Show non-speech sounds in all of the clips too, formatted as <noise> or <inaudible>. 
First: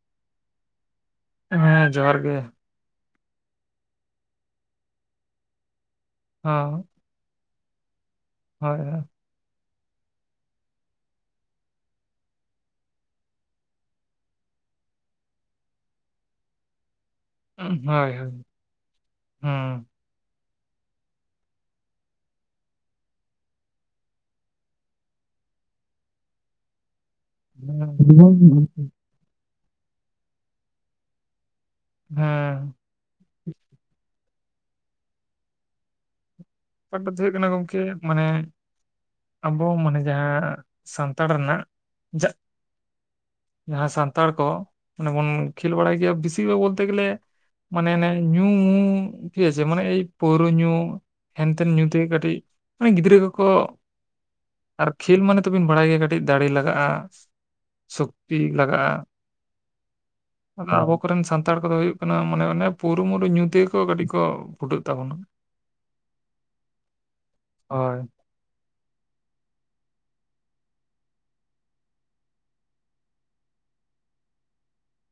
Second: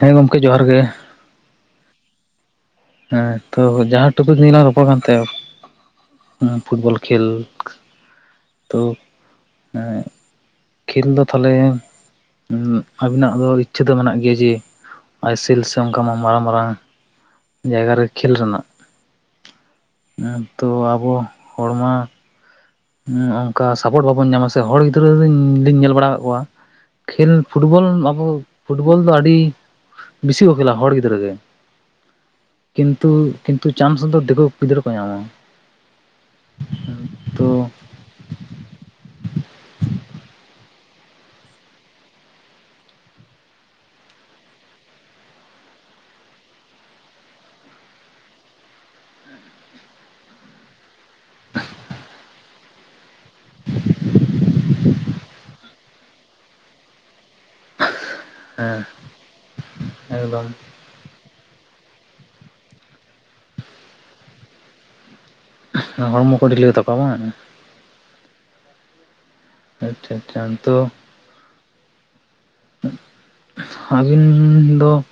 ᱦᱮᱸ ᱜᱚᱢᱠᱮ ᱡᱚᱦᱟᱨ ᱜᱮ᱾ ᱦᱮᱸ ᱡᱚᱦᱟᱨ ᱜᱮ᱾ ᱦᱮᱸ ᱛᱚ ᱡᱟᱦᱟᱸ ᱴᱚᱯᱤᱠ ᱱᱤᱭᱮᱞᱟᱝ ᱨᱚᱯᱚᱲ ᱠᱟᱱ ᱛᱟᱦᱮ ᱩᱸ ᱦᱚᱸ ᱯᱷᱩᱴᱵᱚᱞ ᱠᱷᱮᱞᱠ ᱦᱳᱭ ᱛᱚ ᱦᱳᱭ ᱮᱸᱫ ᱠᱷᱮᱞ ᱫᱚ ᱛᱟᱞᱦᱮ ᱩᱸᱜ ᱟᱵᱤᱱᱟᱜ ᱫᱚ ᱤᱪᱪᱷᱟᱹ ᱫᱚ ᱢᱮᱱᱟᱜ ᱜᱮᱭᱟ ᱡᱮ ᱟᱭ ᱮᱥ ᱮᱞ ᱥᱮ ᱚᱱᱠᱟ ᱢᱟ-ᱢᱟᱨᱟᱝ ᱢᱟᱨᱟᱝ ᱡᱟᱭᱜᱟ ᱨᱮ ᱦᱳᱭ ᱦᱳᱭ ᱦᱩᱸ ᱠᱷᱮᱞ ᱨᱮᱱᱟᱜ᱾ ᱦᱩᱸ ᱮᱸᱛᱚ ᱟᱵᱚ ᱦᱚᱲ ᱢᱟ ᱩᱸ ᱚᱱᱠᱟ ᱥᱟᱯᱳᱴ ᱵᱟᱵᱚᱱ ᱧᱟᱢᱟ ᱥᱮ᱾ ᱦᱚᱲ ᱜᱤᱫᱽᱨᱟᱹ ᱞᱤᱧ ᱞᱤᱧ ᱧᱮᱞ ᱵᱟᱲᱟᱣ ᱠᱟᱫ ᱠᱚᱣᱟ ᱠᱷᱮᱞ ᱯᱷᱩᱴᱵᱚᱞ ᱟᱵᱚ ᱯᱷᱩᱴᱵᱚᱞ ᱫᱚ ᱟᱹᱰᱤ ᱵᱮᱥᱤ ᱠᱚ ᱠᱷᱮᱞᱟ ᱦᱚᱲ ᱜᱤᱫᱽᱨᱟᱹ ᱜᱮ᱾ ᱦᱩᱸ᱾ ᱠᱤᱱᱛᱩ ᱠᱤᱱᱛᱩ ᱪᱟᱱᱥ ᱫᱚ ᱫᱤᱠᱩ ᱜᱤᱫᱽᱨᱟᱹ ᱠᱚ ᱧᱟᱢᱟ ᱾ ᱠᱟᱛᱷᱟ ᱫᱚ ᱦᱩᱭᱩᱜ ᱠᱟᱱᱟ ᱜᱚᱝᱠᱮ ᱢᱟᱱᱮ ᱟᱵᱚ ᱢᱟᱱᱮ ᱡᱟᱦᱟᱸ ᱥᱟᱱᱛᱟᱲ ᱨᱮᱱᱟᱜ ᱡᱟᱜ ᱡᱟᱦᱟᱸ ᱥᱟᱱᱛᱟᱲ ᱠᱚ ᱚᱱᱮ ᱵᱚᱱ ᱠᱷᱮᱞ ᱵᱟᱲᱟᱭ ᱜᱮᱭᱟ ᱵᱮᱥᱤᱨ ᱵᱷᱟᱜᱽ ᱵᱚᱞᱛᱮ ᱜᱮᱞᱮ ᱢᱟᱱᱮ ᱟᱱᱮ ᱧᱩ ᱴᱷᱤᱠ ᱟᱪᱪᱷᱮ ᱢᱟᱱᱮ ᱮᱭ ᱯᱳᱣᱨᱟᱹ ᱧᱩ ᱦᱮᱱᱛᱮᱱ ᱧᱩ ᱛᱮᱜᱮ ᱠᱟᱹᱴᱤᱡ ᱢᱟᱱᱮ ᱜᱤᱫᱽᱨᱟᱹ ᱠᱚᱠᱚ ᱟᱨ ᱠᱷᱮᱞ ᱢᱟᱱᱮ ᱛᱚᱵᱤᱱ ᱵᱟᱲᱟᱭ ᱜᱮᱭᱟ ᱠᱟᱹᱴᱤᱡ ᱫᱟᱲᱮ ᱞᱟᱜᱟᱜᱼᱟ ᱾ ᱥᱚᱠᱛᱤ ᱦᱮᱸ ᱞᱟᱜᱟᱜᱼᱟ, ᱮᱠᱫᱚᱢ ᱟᱫᱚ ᱟᱵᱚ ᱟᱠᱚᱨᱮᱱ ᱥᱟᱱᱛᱟᱲ ᱠᱚᱫᱚ ᱦᱩᱭᱩᱜ ᱠᱟᱱᱟ ᱢᱟᱱᱮ ᱚᱱᱮ ᱯᱩᱨᱩᱢᱩᱨᱩ ᱧᱩ ᱛᱮᱜᱮᱠᱚ ᱠᱟᱹᱴᱤᱡ ᱠᱚ ᱯᱷᱩᱴᱟᱹᱜ ᱛᱟᱵᱚᱱᱟ ᱾ ᱦᱚᱲᱢᱚ ᱠᱚ ᱰᱷᱤᱞᱟᱹᱣ ᱛᱟᱠᱚᱣᱟ ᱵᱟᱝ ᱾ ᱦᱳᱭ ᱾ ᱟᱪᱪᱷᱟ ᱟᱪᱪᱷᱟ ᱱᱤᱛᱚᱜ ᱟᱹᱵᱤᱱᱻ ᱫᱚ ᱼᱼ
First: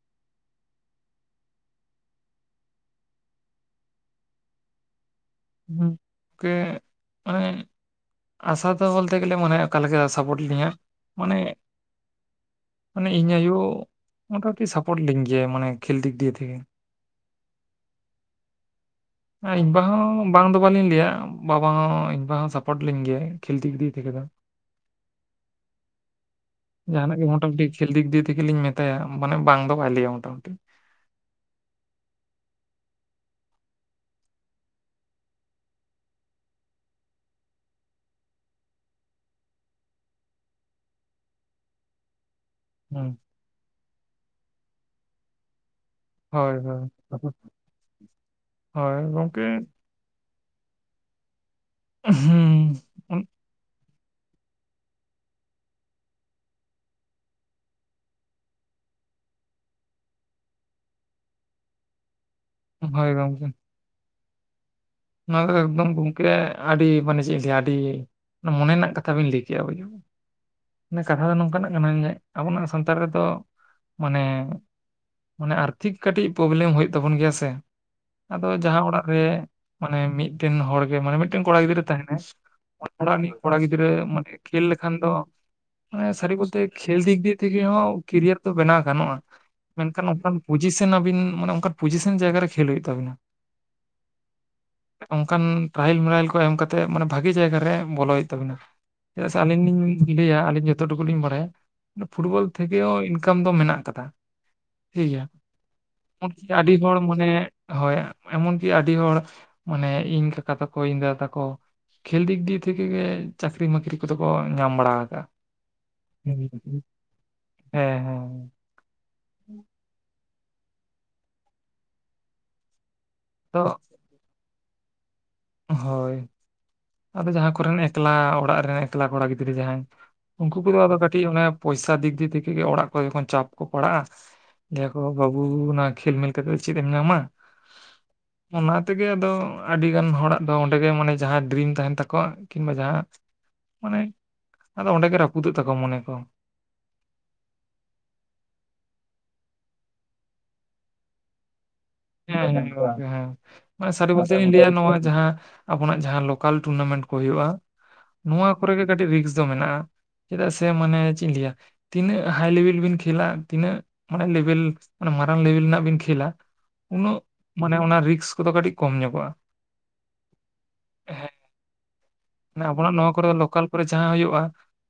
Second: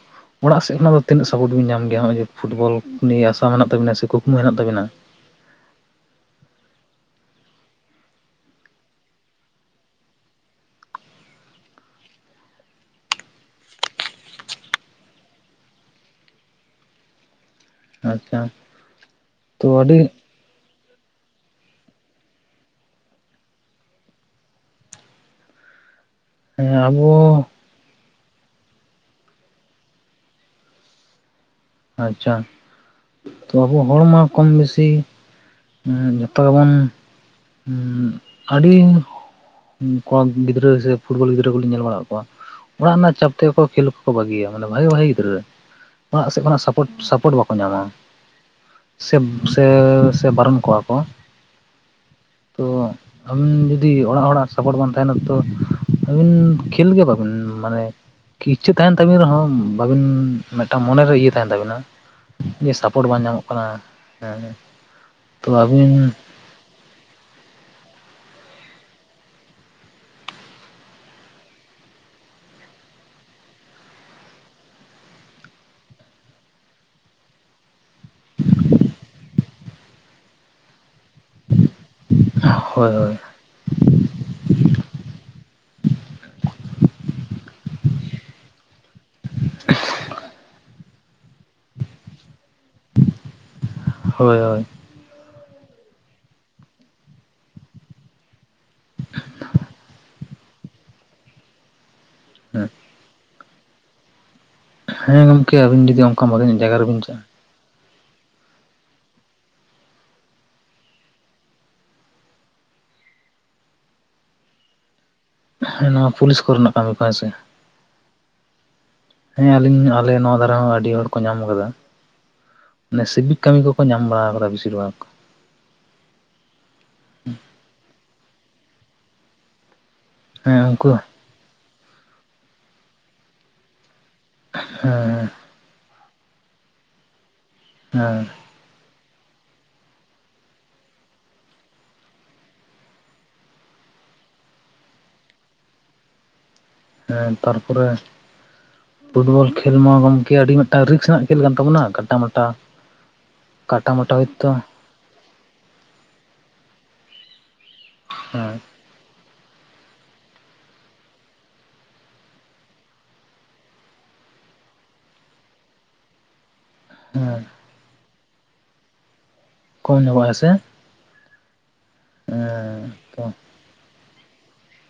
ᱚᱲᱟᱜ ᱥᱮᱫ ᱠᱷᱱᱟᱜ ᱫᱚ ᱛᱤᱱᱟᱹᱜ ᱥᱟᱯᱚᱴᱵᱤᱱ ᱧᱟᱢ ᱜᱮᱭᱟ ᱱᱚᱜᱼᱚᱭ ᱡᱮ ᱯᱷᱩᱴᱵᱚᱞ ᱱᱤᱭᱟᱹ ᱟᱥᱟ ᱢᱮᱱᱟᱜ ᱛᱟᱵᱤᱱᱟ ᱥᱮ ᱠᱩᱠᱢᱩ ᱢᱮᱱᱟᱜ ᱛᱟᱵᱤᱱᱟ? ᱦᱩᱸ ᱠᱮ ᱢᱟᱱᱮ ᱟᱥᱟ ᱫᱚ ᱵᱚᱞᱛᱮ ᱜᱮᱞᱮ ᱢᱟᱱᱮ ᱚᱠᱟ ᱞᱮᱠᱟ ᱥᱟᱯᱳᱴ ᱞᱤᱧᱟᱹ ᱢᱟᱱᱮ ᱢᱟᱱᱮ ᱤᱧ ᱟᱭᱳ ᱢᱳᱴᱟᱢᱩᱴᱤ ᱥᱟᱯᱳᱨᱴ ᱞᱤᱧ ᱜᱮᱭᱟ ᱢᱟᱱᱮ ᱠᱷᱮᱞ ᱫᱤᱠ ᱫᱤᱭᱮ ᱛᱮᱜᱮ ᱾ ᱟᱪᱪᱷᱟ ᱟ ᱛᱚ ᱤᱧ ᱵᱟ ᱟᱹᱰᱤ ᱦᱚᱸ ᱵᱟᱝ ᱫᱚ ᱵᱟᱹᱞᱤᱧ ᱞᱟᱹᱭᱟ ᱵᱟᱵᱟ ᱦᱚ ᱤᱧ ᱵᱟ ᱦᱚᱸ ᱥᱟᱯᱳᱴ ᱞᱤᱧ ᱜᱮᱭᱟ ᱠᱷᱮᱞ ᱫᱤᱠ ᱫᱤᱭᱮ ᱛᱮ ᱫᱚ ᱾ <inaudible> ᱡᱟᱦᱟ ᱱᱟᱜ ᱜᱮ ᱟᱵᱚ ᱢᱚᱴᱟᱢᱩᱴᱤ ᱠᱷᱮᱞ ᱫᱤᱠ ᱫᱤᱭᱮ ᱛᱷᱮᱠᱮ ᱞᱤᱧ ᱢᱮᱛᱟᱭᱟ ᱢᱟᱱᱮ ᱵᱟᱝ ᱫᱚ ᱵᱟᱭ ᱞᱟᱹᱭᱟ ᱢᱚᱴᱟᱢᱩᱴᱤ ᱾ ᱟᱪᱪᱷᱟ ᱛᱚ ᱟᱵᱚ ᱦᱚᱲ ᱢᱟ ᱠᱚᱢ ᱵᱮᱥᱤ ᱦᱩᱸ ᱡᱚᱛᱚ ᱜᱮᱵᱚᱱ ᱟᱹᱰᱤ ᱠᱚᱢ ᱜᱤᱫᱽᱨᱟᱹ ᱥᱮ ᱯᱷᱩᱴᱵᱚᱞ ᱜᱤᱫᱽᱨᱟᱹ ᱠᱚᱞᱤᱧ ᱧᱮᱞ ᱵᱟᱲᱟ ᱠᱟᱫ ᱠᱚᱣᱟ ᱾ ᱚᱲᱟᱜ ᱦᱩᱸ᱾ ᱨᱮᱱᱟᱜ ᱪᱟᱯ ᱛᱮᱜᱮ ᱠᱚ ᱠᱷᱮᱞ ᱠᱚᱠᱚ ᱵᱟᱹᱜᱤᱭᱟ ᱢᱟᱱᱮ ᱵᱷᱟᱜᱮ ᱵᱷᱟᱜᱮ ᱜᱤᱫᱽᱨᱟᱹ ᱚᱲᱟᱜ ᱥᱮᱫ ᱦᱳᱭ ᱠᱷᱚᱱᱟᱜ ᱦᱳᱭ᱾ ᱥᱟᱯᱚᱴ ᱥᱟᱯᱚᱴ ᱵᱟᱠᱚ ᱧᱟᱢᱟ ᱦᱳᱭ ᱥᱮᱵ ᱜᱚᱝᱠᱮ ᱥᱮ ᱥᱮ ᱵᱟᱨᱚᱱ ᱠᱚᱣᱟ ᱠᱚ ᱾ ᱩᱸ ᱦᱩᱸ ᱾ ᱛᱚ ᱟᱹᱵᱤᱱ ᱡᱩᱫᱤ ᱚᱲᱟᱜ ᱦᱚᱲᱟᱜ ᱥᱟᱯᱳᱴ ᱵᱟᱝ ᱛᱟᱦᱮᱱᱟ ᱛᱚ ᱟᱹᱵᱤᱱ ᱠᱷᱮᱞ ᱜᱮ ᱵᱟᱹᱵᱤᱱ ᱢᱟᱱᱮ ᱠᱤ ᱤᱪᱪᱷᱟᱹ ᱛᱟᱦᱮᱱ ᱛᱟᱵᱤᱱ ᱨᱮᱦᱚᱸ ᱵᱟᱵᱤᱱ ᱢᱤᱫᱴᱟᱝ ᱢᱚᱱᱮ ᱨᱮ ᱤᱭᱟᱹ ᱛᱟᱦᱮᱱ ᱛᱟᱵᱤᱱᱟ, ᱡᱮ ᱥᱟᱯᱳᱨᱴ ᱦᱳᱭ ᱵᱟᱝ ᱜᱚᱝᱠᱮ᱾ ᱧᱟᱢᱚᱜ ᱠᱟᱱᱟ ᱦᱮᱸ ᱾ ᱱᱚᱣᱟ ᱫᱚ ᱮᱠᱫᱚᱢ ᱜᱚᱝᱠᱮ ᱟᱹᱰᱤ ᱢᱟᱱᱮ ᱪᱮᱫ ᱤᱧ ᱞᱟᱹᱭᱟ ᱟᱹᱰᱤ ᱢᱚᱱᱮ ᱨᱮᱱᱟᱜ ᱠᱟᱛᱷᱟ ᱵᱤᱱ ᱞᱟᱹᱭ ᱠᱮᱜᱼᱟ ᱵᱤᱱ ᱾ ᱢᱟᱱᱮ ᱠᱟᱛᱷᱟ ᱫᱚ ᱱᱚᱝᱠᱟᱱᱟᱜ ᱠᱟᱱᱟ ᱡᱮ ᱟᱵᱚᱱᱟᱜ ᱥᱟᱱᱛᱟᱲ ᱨᱮᱫᱚ ᱢᱟᱱᱮ ᱢᱟᱱᱮ ᱟᱨᱛᱷᱤᱠ ᱠᱟᱹᱴᱤᱡ ᱯᱨᱚᱵᱞᱮᱢ ᱦᱩᱭᱩᱜ ᱛᱟᱵᱚᱱ ᱜᱮᱭᱟ ᱥᱮ ᱟᱫᱚ ᱡᱟᱦᱟᱸ ᱚᱲᱟᱜ ᱨᱮ ᱢᱟᱱᱮ ᱢᱤᱫᱴᱮᱱ ᱦᱚᱲ ᱜᱮ ᱢᱟᱱᱮ ᱢᱤᱫᱴᱮᱱ ᱠᱚᱲᱟ ᱜᱤᱫᱽᱨᱟᱹ ᱛᱟᱦᱮᱱᱟᱭ ᱦᱳᱭ ᱦᱳᱭ ᱚᱲᱟᱜ ᱱᱤᱡ ᱠᱚᱲᱟ ᱜᱤᱫᱽᱨᱟᱹ ᱢᱟᱱᱮ ᱠᱷᱮᱞ ᱞᱮᱠᱷᱟᱱ ᱫᱚ ᱢᱟᱱᱮ ᱥᱟᱹᱨᱤ ᱵᱚᱞᱛᱮ ᱠᱷᱮᱞ ᱫᱤᱠ ᱫᱤᱭᱮ ᱛᱷᱮᱠᱮ ᱦᱚᱸ ᱠᱮᱨᱤᱭᱟᱨ ᱫᱚ ᱵᱮᱱᱟᱣ ᱜᱟᱱᱚᱜᱼᱟ ᱾ ᱢᱮᱱᱠᱷᱟᱱ ᱚᱱᱠᱟᱱ ᱯᱚᱡᱤᱥᱮᱱ ᱟᱵᱤᱱ ᱢᱟᱱᱮ ᱚᱱᱠᱟᱱ ᱯᱚᱡᱤᱥᱮᱱ ᱡᱟᱭᱜᱟ ᱨᱮ ᱠᱷᱮᱞ ᱦᱩᱭᱩᱜ ᱛᱟᱵᱤᱱᱟ ᱾ ᱦᱳᱭ ᱦᱳᱭ ᱾ ᱚᱝᱠᱟᱱ ᱴᱮᱨᱟᱭᱮᱞ ᱢᱮᱨᱟᱭᱮᱞ ᱠᱚ ᱮᱢ ᱠᱟᱛᱮᱜ ᱢᱟᱱᱮ ᱵᱷᱟᱜᱮ ᱡᱟᱭᱜᱟᱨᱮ ᱵᱚᱞᱚ ᱦᱩᱭᱩᱜ ᱛᱟᱵᱤᱱᱟ᱾ ᱪᱮᱫᱟᱜ ᱥᱮ ᱟᱹᱞᱤᱧ ᱞᱤᱧ ᱞᱟᱹᱭᱟ ᱟᱹᱞᱤᱧ ᱡᱚᱛᱚ ᱴᱩᱠᱩ ᱞᱤᱧ ᱵᱟᱲᱟᱭᱟ᱾ ᱯᱷᱩᱴᱵᱚᱞ ᱛᱷᱮᱠᱮᱣ ᱤᱱᱠᱟᱢ ᱫᱚ ᱢᱮᱱᱟᱜ ᱠᱟᱫᱟ᱾ ᱦᱮᱸ ᱜᱚᱝᱠᱮ ᱟᱹᱵᱤᱱ ᱡᱩᱫᱤ ᱚᱝᱠᱟ ᱵᱷᱟᱜᱤᱧᱚᱜ ᱡᱟᱭᱜᱟ ᱨᱮᱵᱮᱱ ᱪᱟᱜᱼᱟ ᱢᱟᱱᱮ ᱾ ᱦᱳᱭ ᱮᱢᱚᱱ ᱠᱤ ᱟᱹᱰᱤ ᱦᱚᱲ ᱢᱟᱱᱮ ᱤᱧ ᱠᱟᱠᱟ ᱛᱟᱠᱚ ᱤᱧ ᱫᱟᱫᱟ ᱛᱟᱠᱚ ᱠᱷᱮᱞ ᱫᱤᱠ ᱫᱤᱭᱟ ᱛᱷᱮᱠᱮ ᱜᱮ ᱪᱟᱹᱠᱨᱤ ᱵᱟᱹᱠᱨᱤ ᱠᱚᱫᱚ ᱠᱚ ᱧᱟᱢ ᱵᱟᱲᱟ ᱟᱠᱟᱜᱟ᱾ ᱦᱮᱸ ᱱᱚᱣᱟ ᱯᱩᱞᱤᱥ ᱠᱚᱨᱮᱱᱟᱜ ᱠᱟᱹᱢᱤ ᱠᱚ ᱦᱮᱸᱥᱮ? ᱦᱮᱸ ᱦᱮᱸ ᱾ ᱦᱮᱸ ᱟᱹᱞᱤᱧ ᱟᱞᱮ ᱱᱚᱣᱟ ᱫᱷᱟᱨᱮ ᱦᱚᱸ ᱟᱹᱰᱤ ᱦᱚᱲ ᱠᱚ ᱧᱟᱢ ᱟᱠᱟᱫᱟ ᱢᱟᱱᱮ ᱥᱤᱵᱤᱠ ᱠᱟᱹᱢᱤ ᱛᱚ ᱠᱚᱠᱚ ᱧᱟᱢ ᱵᱟᱲᱟ ᱟᱠᱟᱫᱟ ᱵᱤᱥᱤᱨ ᱵᱷᱟᱜ ᱾ ᱦᱳᱭ ᱟᱫᱚ ᱡᱟᱦᱟᱸ ᱠᱚᱨᱮᱱ ᱮᱠᱞᱟ ᱚᱲᱟᱜ ᱨᱮ ᱮᱠᱞᱟ ᱠᱚᱲᱟ ᱜᱤᱫᱽᱨᱟᱹ ᱡᱟᱦᱟᱸᱭ ᱩᱱᱠᱩ ᱠᱚᱫᱚ ᱟᱫᱚ ᱠᱟᱹᱴᱤᱡ ᱚᱱᱮ ᱯᱚᱭᱥᱟ ᱫᱤᱠ ᱫᱤᱭᱮ ᱛᱷᱮᱠᱮᱜᱮ ᱚᱲᱟᱜ ᱠᱚ ᱡᱚᱠᱷᱚᱱ ᱪᱟᱯ ᱠᱚ ᱯᱟᱲᱦᱟᱜᱼᱟ ᱞᱟᱹᱭᱟᱠᱚ ᱦᱮᱸ ᱵᱟᱹᱵᱩ ᱚᱱᱟ ᱠᱷᱮᱞ ᱢᱮᱞ ᱠᱟᱛᱮᱫ ᱪᱮᱫ ᱮᱢ ᱧᱟᱢᱟ ᱾ <unintelligible> ᱚᱱᱟ ᱛᱮᱜᱮ ᱟᱫᱚ ᱟᱹᱰᱤ ᱜᱟᱱ ᱦᱚᱲᱟᱜ ᱟᱫᱚ ᱚᱸᱰᱮ ᱜᱮ ᱢᱟᱱᱮ ᱡᱟᱦᱟᱸ ᱰᱤᱨᱤᱢ ᱛᱟᱦᱮᱱ ᱛᱟᱠᱚᱣᱟ ᱠᱤᱝᱵᱟ ᱡᱟᱦᱟᱸᱭᱟᱜ ᱢᱟᱱᱮ ᱟᱫᱚ ᱚᱸᱰᱮ ᱜᱮ ᱨᱟᱹᱯᱩᱫᱚᱜ ᱛᱟᱠᱚᱣᱟ ᱢᱚᱱᱮ ᱠᱚ ᱾ ᱦᱮᱸ ᱛᱟᱨᱯᱚᱨᱮ ᱯᱷᱩᱴᱵᱚᱞ ᱠᱷᱮᱞ ᱢᱟ ᱜᱚᱝᱠᱮ ᱟᱹᱰᱤ ᱢᱤᱫᱴᱟᱝ ᱨᱤᱠᱥ ᱨᱮᱱᱟᱜ ᱠᱷᱮᱞ ᱠᱟᱱ ᱛᱟᱵᱚᱱᱟ ᱾ ᱦᱮᱸ ᱜᱚᱝᱠᱮ ᱦᱮᱸ ᱦᱮᱸ ᱥᱟᱹᱨᱤ ᱠᱟᱛᱷᱟ ᱦᱳᱭᱛᱳ ᱜᱤᱧ ᱞᱟᱹᱭᱟ ᱱᱚᱣᱟ ᱡᱟᱦᱟᱸ ᱟᱵᱚᱱᱟᱜ ᱡᱟᱦᱟᱸ ᱞᱳᱠᱟᱞ ᱴᱩᱨᱱᱟᱢᱮᱱᱴ ᱠᱚ ᱦᱩᱭᱩᱜᱼᱟ ᱱᱚᱣᱟ ᱦᱮᱸ ᱠᱚᱨᱮ ᱜᱮ ᱠᱟᱹᱴᱤᱡ ᱨᱤᱠᱥ ᱫᱚ ᱢᱮᱱᱟᱜᱼᱟ ᱾ ᱪᱮᱫᱟᱜ ᱥᱮ ᱢᱟᱱᱮ ᱪᱮᱫ ᱤᱧ ᱞᱟᱹᱭᱟ? ᱛᱤᱱᱟᱹᱜ ᱦᱟᱭ ᱞᱮᱵᱮᱞ ᱵᱤᱱ ᱠᱷᱮᱞᱟ ᱛᱤᱱᱟᱹᱜ ᱢᱟᱱᱮ ᱞᱮᱵᱮᱞ ᱚᱱᱟ ᱢᱟᱨᱟᱝ ᱞᱮᱵᱮᱞ ᱨᱮᱱᱟᱜ ᱵᱤᱱ ᱠᱷᱮᱞᱟ ᱾ ᱩᱱᱟᱹᱜ ᱢᱟᱱᱮ ᱚᱱᱟ ᱨᱤᱠᱥ ᱠᱚᱫᱚ ᱠᱟᱹᱴᱤᱡ ᱠᱚᱢ ᱧᱚᱜᱚᱜᱼᱟ ᱾ ᱠᱚᱢ ᱧᱚᱜ-ᱟ ᱦᱮᱸᱥᱮ? ᱟᱵᱚᱱᱟᱜ ᱱᱚᱣᱟ ᱛᱚ ᱠᱚᱨᱮ ᱞᱳᱠᱟᱞ ᱠᱚᱨᱮ ᱡᱟᱦᱟᱸ ᱦᱩᱭᱩᱜᱼᱟ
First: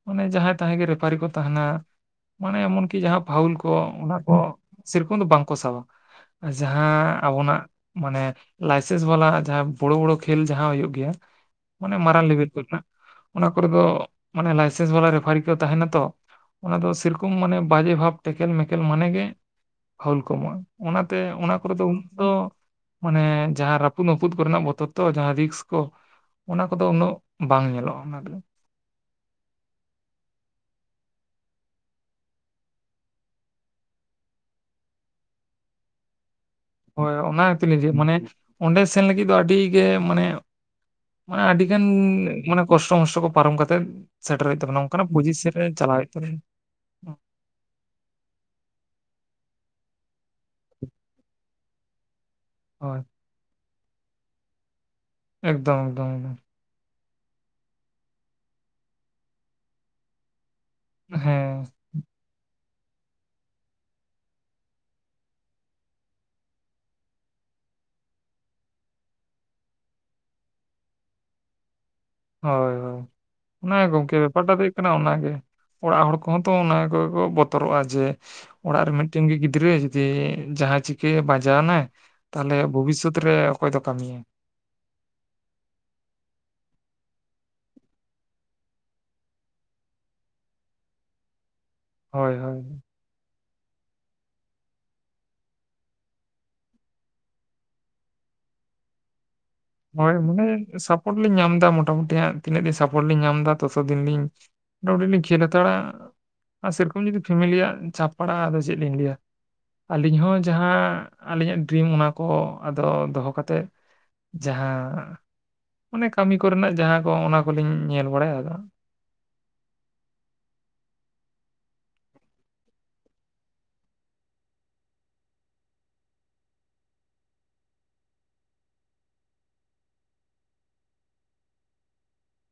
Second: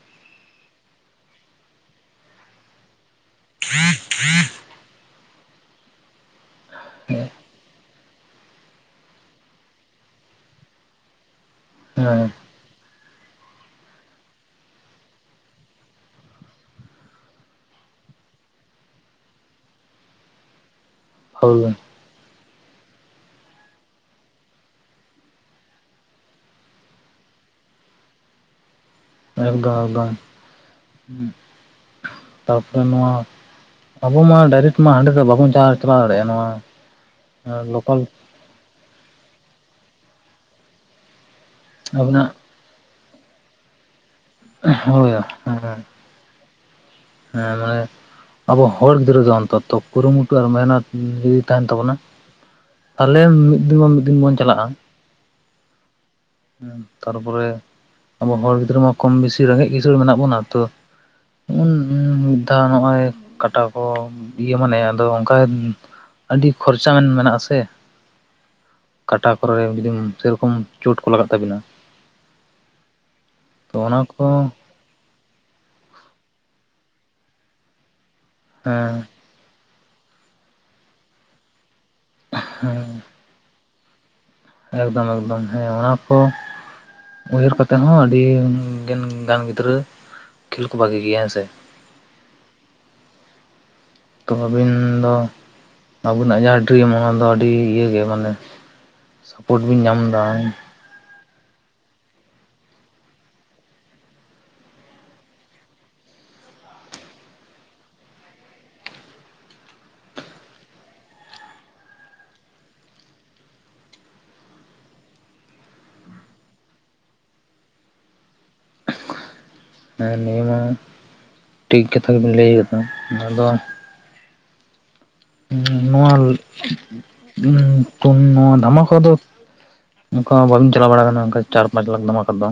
ᱢᱟᱱᱮ ᱡᱟᱦᱟᱸᱭ ᱛᱟᱦᱮᱸ ᱜᱮ ᱨᱮᱯᱟᱨᱤ ᱠᱚ ᱛᱟᱦᱮᱱᱟ ᱢᱟᱱᱮ ᱮᱢᱚᱱ ᱠᱤ ᱡᱟᱦᱟᱸ ᱯᱟᱹᱣᱩᱞ ᱠᱚ ᱚᱱᱟ ᱠᱚ ᱥᱮᱨᱚᱠᱟᱢ ᱫᱚ ᱵᱟᱝᱠᱚ ᱥᱟᱵ-ᱟ ᱡᱟᱦᱟᱸ ᱦᱮᱸ ᱟᱵᱚᱱᱟᱜ ᱢᱟᱱᱮ ᱞᱟᱭᱥᱮᱱᱥ ᱵᱟᱞᱟ ᱡᱟᱦᱟᱸ ᱵᱚᱲᱚ ᱵᱚᱲᱚ ᱠᱷᱮᱞ ᱡᱟᱦᱟᱸ ᱦᱩᱭᱩᱜ ᱜᱮᱭᱟ ᱢᱟᱱᱮ ᱢᱟᱨᱟᱝ ᱞᱮᱵᱮᱞ ᱠᱚᱨᱮ ᱚᱱᱟ ᱠᱚᱨᱮ ᱫᱚ ᱢᱟᱱᱮ ᱞᱟᱭᱥᱮᱱᱥ ᱵᱟᱞᱟ ᱨᱮᱯᱷᱟᱨᱤ ᱠᱚ ᱛᱟᱦᱮᱱᱟ ᱛᱚ ᱾ ᱚᱱᱟ ᱫᱚ ᱥᱮᱨᱚᱠᱚᱢ ᱢᱟᱱᱮ ᱵᱟᱡᱮ ᱵᱷᱟᱵ ᱴᱮᱠᱮᱞ ᱢᱮᱠᱮᱞ ᱢᱟᱱᱮ ᱜᱮ ᱯᱟᱹᱣᱩᱞ ᱠᱚ ᱮᱢᱚᱜᱼᱟ ᱾ ᱚᱱᱟ ᱛᱮ ᱚᱱᱟ ᱯᱷᱟᱣᱩᱞ ᱠᱚᱨᱮ ᱫᱚ ᱩᱱᱟᱹᱜ ᱫᱚ ᱢᱟᱱᱮ ᱡᱟᱦᱟᱸ ᱨᱟᱹᱯᱩᱫ ᱱᱟᱹᱯᱩᱫ ᱠᱚᱨᱮᱱᱟᱜ ᱵᱚᱛᱚᱨ ᱛᱚ ᱡᱟᱦᱟᱸ ᱨᱤᱠᱥ ᱠᱚ ᱚᱱᱟ ᱠᱚᱫᱚ ᱩᱱᱟᱹᱜ ᱵᱟᱝ ᱧᱮᱞᱚᱜ-ᱟ ᱚᱱᱟ ᱨᱮᱫᱚ᱾ ᱮᱠᱫᱚᱢ ᱮᱠᱫᱚᱢ ᱾ ᱛᱟᱯᱚᱨᱮ ᱱᱚᱣᱟ ᱟᱵᱚ ᱢᱟ ᱰᱟᱭᱨᱮᱴ ᱢᱟ ᱦᱟᱸᱰᱮ ᱫᱚ ᱵᱟᱵᱚᱱ ᱪᱟ ᱪᱟᱞᱟᱣ ᱫᱟᱲᱮᱭᱟᱜᱼᱟ ᱱᱚᱣᱟ ᱦᱳᱭ ᱚᱱᱟ ᱜᱮ ᱛᱚ ᱞᱤᱧ <unintelligible> ᱞᱳᱠᱟᱞ ᱢᱟᱱᱮ ᱚᱸᱰᱮ ᱥᱮᱱ ᱞᱟᱹᱜᱤᱫ ᱫᱚ ᱟᱹᱰᱤ ᱜᱮ ᱢᱟᱱᱮ ᱢᱟᱱᱮ ᱟᱹᱰᱤ ᱟᱹᱰᱤ ᱜᱟᱱ ᱟᱵᱤᱱᱟᱜ ᱢᱟᱱᱮ ᱠᱚᱥᱴᱚ ᱢᱚᱥᱴᱚ ᱠᱚ ᱯᱟᱨᱚᱢ ᱠᱟᱛᱮᱜ ᱥᱮᱴᱮᱨ ᱦᱩᱭᱩᱜ ᱛᱟᱵᱚᱱᱟ ᱱᱚᱝᱠᱟᱱᱟᱜ ᱦᱳᱭ ᱯᱚᱡᱤᱥᱚᱱ ᱦᱮᱸ ᱨᱮ ᱪᱟᱞᱟᱣ ᱦᱩᱭᱩᱜ ᱛᱟᱵᱚᱱᱟ ᱾ ᱦᱮᱸ ᱢᱟᱱᱮ ᱟᱵᱚ ᱦᱚᱲ ᱜᱤᱫᱽᱨᱟᱹ ᱫᱚ ᱚᱱᱛᱚᱛᱚ ᱠᱩᱨᱩᱢᱩᱴᱩ ᱢᱟᱭᱱᱚᱛ ᱡᱩᱫᱤ ᱛᱟᱦᱮᱱ ᱛᱟᱵᱚᱱᱟ᱾ ᱦᱳᱭ ᱾ ᱛᱟᱦᱚᱞᱮ ᱢᱤᱫ ᱫᱤᱱ ᱵᱟᱝ ᱢᱤᱫ ᱫᱤᱱ ᱵᱚᱱ ᱪᱟᱞᱟᱜᱼᱟ ᱾ ᱮᱠᱫᱚᱢ ᱮᱠᱫᱚᱢ ᱮᱠᱫᱚᱢ ᱾ ᱦᱮᱸ ᱛᱟᱨᱯᱚᱨᱮ ᱟᱵᱚ ᱦᱚᱲ ᱜᱤᱫᱽᱨᱟᱹ ᱢᱟ ᱠᱚᱢ ᱵᱮᱥᱤ ᱨᱮᱸᱜᱮᱡ ᱠᱤᱥᱟᱹᱲ ᱢᱮᱱᱟᱜ ᱵᱚᱱᱟ ᱾ ᱛᱚ ᱦᱮᱸ <unintelligible> ᱢᱤᱫ ᱫᱷᱟᱣ ᱱᱚᱜᱼᱚᱭ ᱠᱟᱴᱟ ᱠᱚ ᱤᱭᱟᱹ ᱢᱟᱱᱮ ᱟᱫᱚ ᱚᱱᱠᱟ ᱟᱹᱰᱤ ᱠᱷᱚᱨᱪᱟ ᱢᱮᱱᱟᱜᱼᱟ ᱥᱮ᱾ ᱠᱟᱴᱟ ᱠᱚᱨᱮ ᱮᱠᱫᱚᱢ ᱥᱮᱨᱚᱠᱚᱢ ᱪᱚᱳᱴ ᱠᱚ ᱞᱟᱜᱟᱜ ᱛᱟᱵᱤᱱᱟ᱾ ᱦᱳᱭ ᱦᱳᱭ ᱚᱱᱟ ᱛᱚ ᱜᱚᱝᱠᱮ ᱠᱚ ᱵᱮᱯᱟᱨᱴᱟᱜ ᱫᱚ ᱠᱟᱱᱟ ᱚᱱᱟᱜᱮ ᱚᱲᱟᱜ ᱦᱚᱲ ᱠᱚᱦᱚᱸ ᱛᱚ ᱚᱱᱟ ᱠᱚᱜᱮ ᱠᱚ ᱵᱚᱛᱚᱨᱚᱜ-ᱟ ᱡᱮ ᱚᱲᱟᱜ ᱨᱮ ᱦᱮᱸ ᱢᱤᱫᱴᱮᱱ ᱜᱮ ᱜᱤᱫᱽᱨᱟᱹ ᱡᱩᱫᱤ ᱡᱟᱦᱟᱸ ᱪᱤᱠᱟᱹᱭᱮ ᱵᱟᱡᱟᱣᱱᱟᱭ ᱛᱟᱦᱚᱞᱮ ᱵᱷᱚᱵᱤᱥᱚᱛ ᱨᱮ ᱚᱠᱚᱭ ᱫᱚ ᱠᱟᱹᱢᱤᱭᱟ᱾ ᱮᱠᱫᱚᱢ ᱮᱠᱫᱚᱢ ᱦᱮᱸ ᱚᱱᱟ ᱠᱚ ᱩᱭᱦᱟᱹᱨ ᱠᱟᱛᱮᱫ ᱦᱚᱸ ᱟᱹᱰᱤ ᱜᱟᱱ ᱜᱤᱫᱽᱨᱟᱹ ᱠᱷᱮᱞ ᱠᱚ ᱵᱷᱟᱹᱜᱤ ᱜᱮᱭᱟ, ᱦᱮᱸ ᱥᱮ? ᱦᱳᱭ ᱦᱳᱭ᱾ ᱛᱚ ᱟᱵᱤᱱ ᱫᱚ ᱟᱹᱵᱤᱱᱟᱜ ᱡᱟᱦᱟᱸ ᱰᱨᱤᱢ ᱚᱱᱟ ᱫᱚ ᱟᱹᱰᱤ ᱤᱭᱟᱹ ᱜᱮ ᱢᱟᱱᱮ ᱥᱟᱯᱳᱨᱴ ᱵᱤᱱ ᱧᱟᱢ ᱮᱫᱟ᱾ ᱯᱳᱴ ᱞᱤᱧ ᱧᱟᱢ ᱮᱫᱟ ᱢᱚᱴᱟᱢᱩᱴᱤ ᱦᱟᱸᱜ ᱛᱤᱱᱟᱹᱜ ᱫᱤᱱ ᱥᱟᱯᱚᱴ ᱞᱤᱧ ᱧᱟᱢ ᱮᱫᱟ ᱛᱟᱛᱚ ᱫᱤᱱ ᱞᱤᱧ ᱢᱟᱴᱟᱢᱩᱴᱤ ᱞᱤᱧ ᱠᱷᱮᱞ ᱦᱟᱛᱟᱲᱟ ᱟᱨ ᱥᱮᱨᱚᱠᱚᱢ ᱡᱩᱫᱤ ᱯᱷᱮᱢᱮᱞᱤᱭᱟᱜ ᱪᱷᱟᱯ ᱯᱟᱲᱟᱜ-ᱟ ᱟᱫᱚ ᱪᱮᱫ ᱞᱤᱧ ᱞᱟᱹᱭᱟ᱾ ᱟᱹᱞᱤᱧ ᱦᱚᱸ ᱡᱟᱦᱟᱸ ᱟᱹᱞᱤᱧᱟᱜ ᱰᱨᱤᱢ ᱚᱱᱟ ᱠᱚ ᱟᱫᱚ ᱫᱚᱦᱚ ᱠᱟᱛᱮᱫ ᱡᱟᱦᱟᱸ ᱚᱱᱮ ᱠᱟᱹᱢᱤ ᱠᱚᱨᱮᱱᱟᱜ ᱡᱟᱦᱟᱸ ᱠᱚ ᱚᱱᱟ ᱠᱚᱞᱤᱧ ᱧᱮᱞ ᱵᱟᱲᱟᱭᱟ ᱟᱫᱚ ᱦᱮᱸ ᱱᱤᱭᱟᱹ ᱢᱟ ᱴᱷᱤᱠ ᱠᱟᱛᱷᱟ ᱜᱮᱵᱤᱱ ᱞᱟᱹᱭ ᱟᱠᱟᱫᱟ ᱱᱚᱣᱟ ᱫᱚ ᱱᱚᱣᱟ ᱩᱸ ᱴᱩᱱ ᱱᱚᱣᱟ ᱫᱷᱟᱢᱟᱠᱟ ᱫᱚ ᱚᱱᱠᱟ ᱢᱟ ᱵᱟᱵᱤᱱ ᱪᱟᱞᱟᱣ ᱵᱟᱲᱟ ᱠᱟᱱᱟ ᱚᱱᱠᱟ ᱪᱟᱨ-ᱯᱟᱸᱪ ᱞᱟᱠᱷ ᱫᱟᱢᱟᱠᱟ ᱫᱚ᱾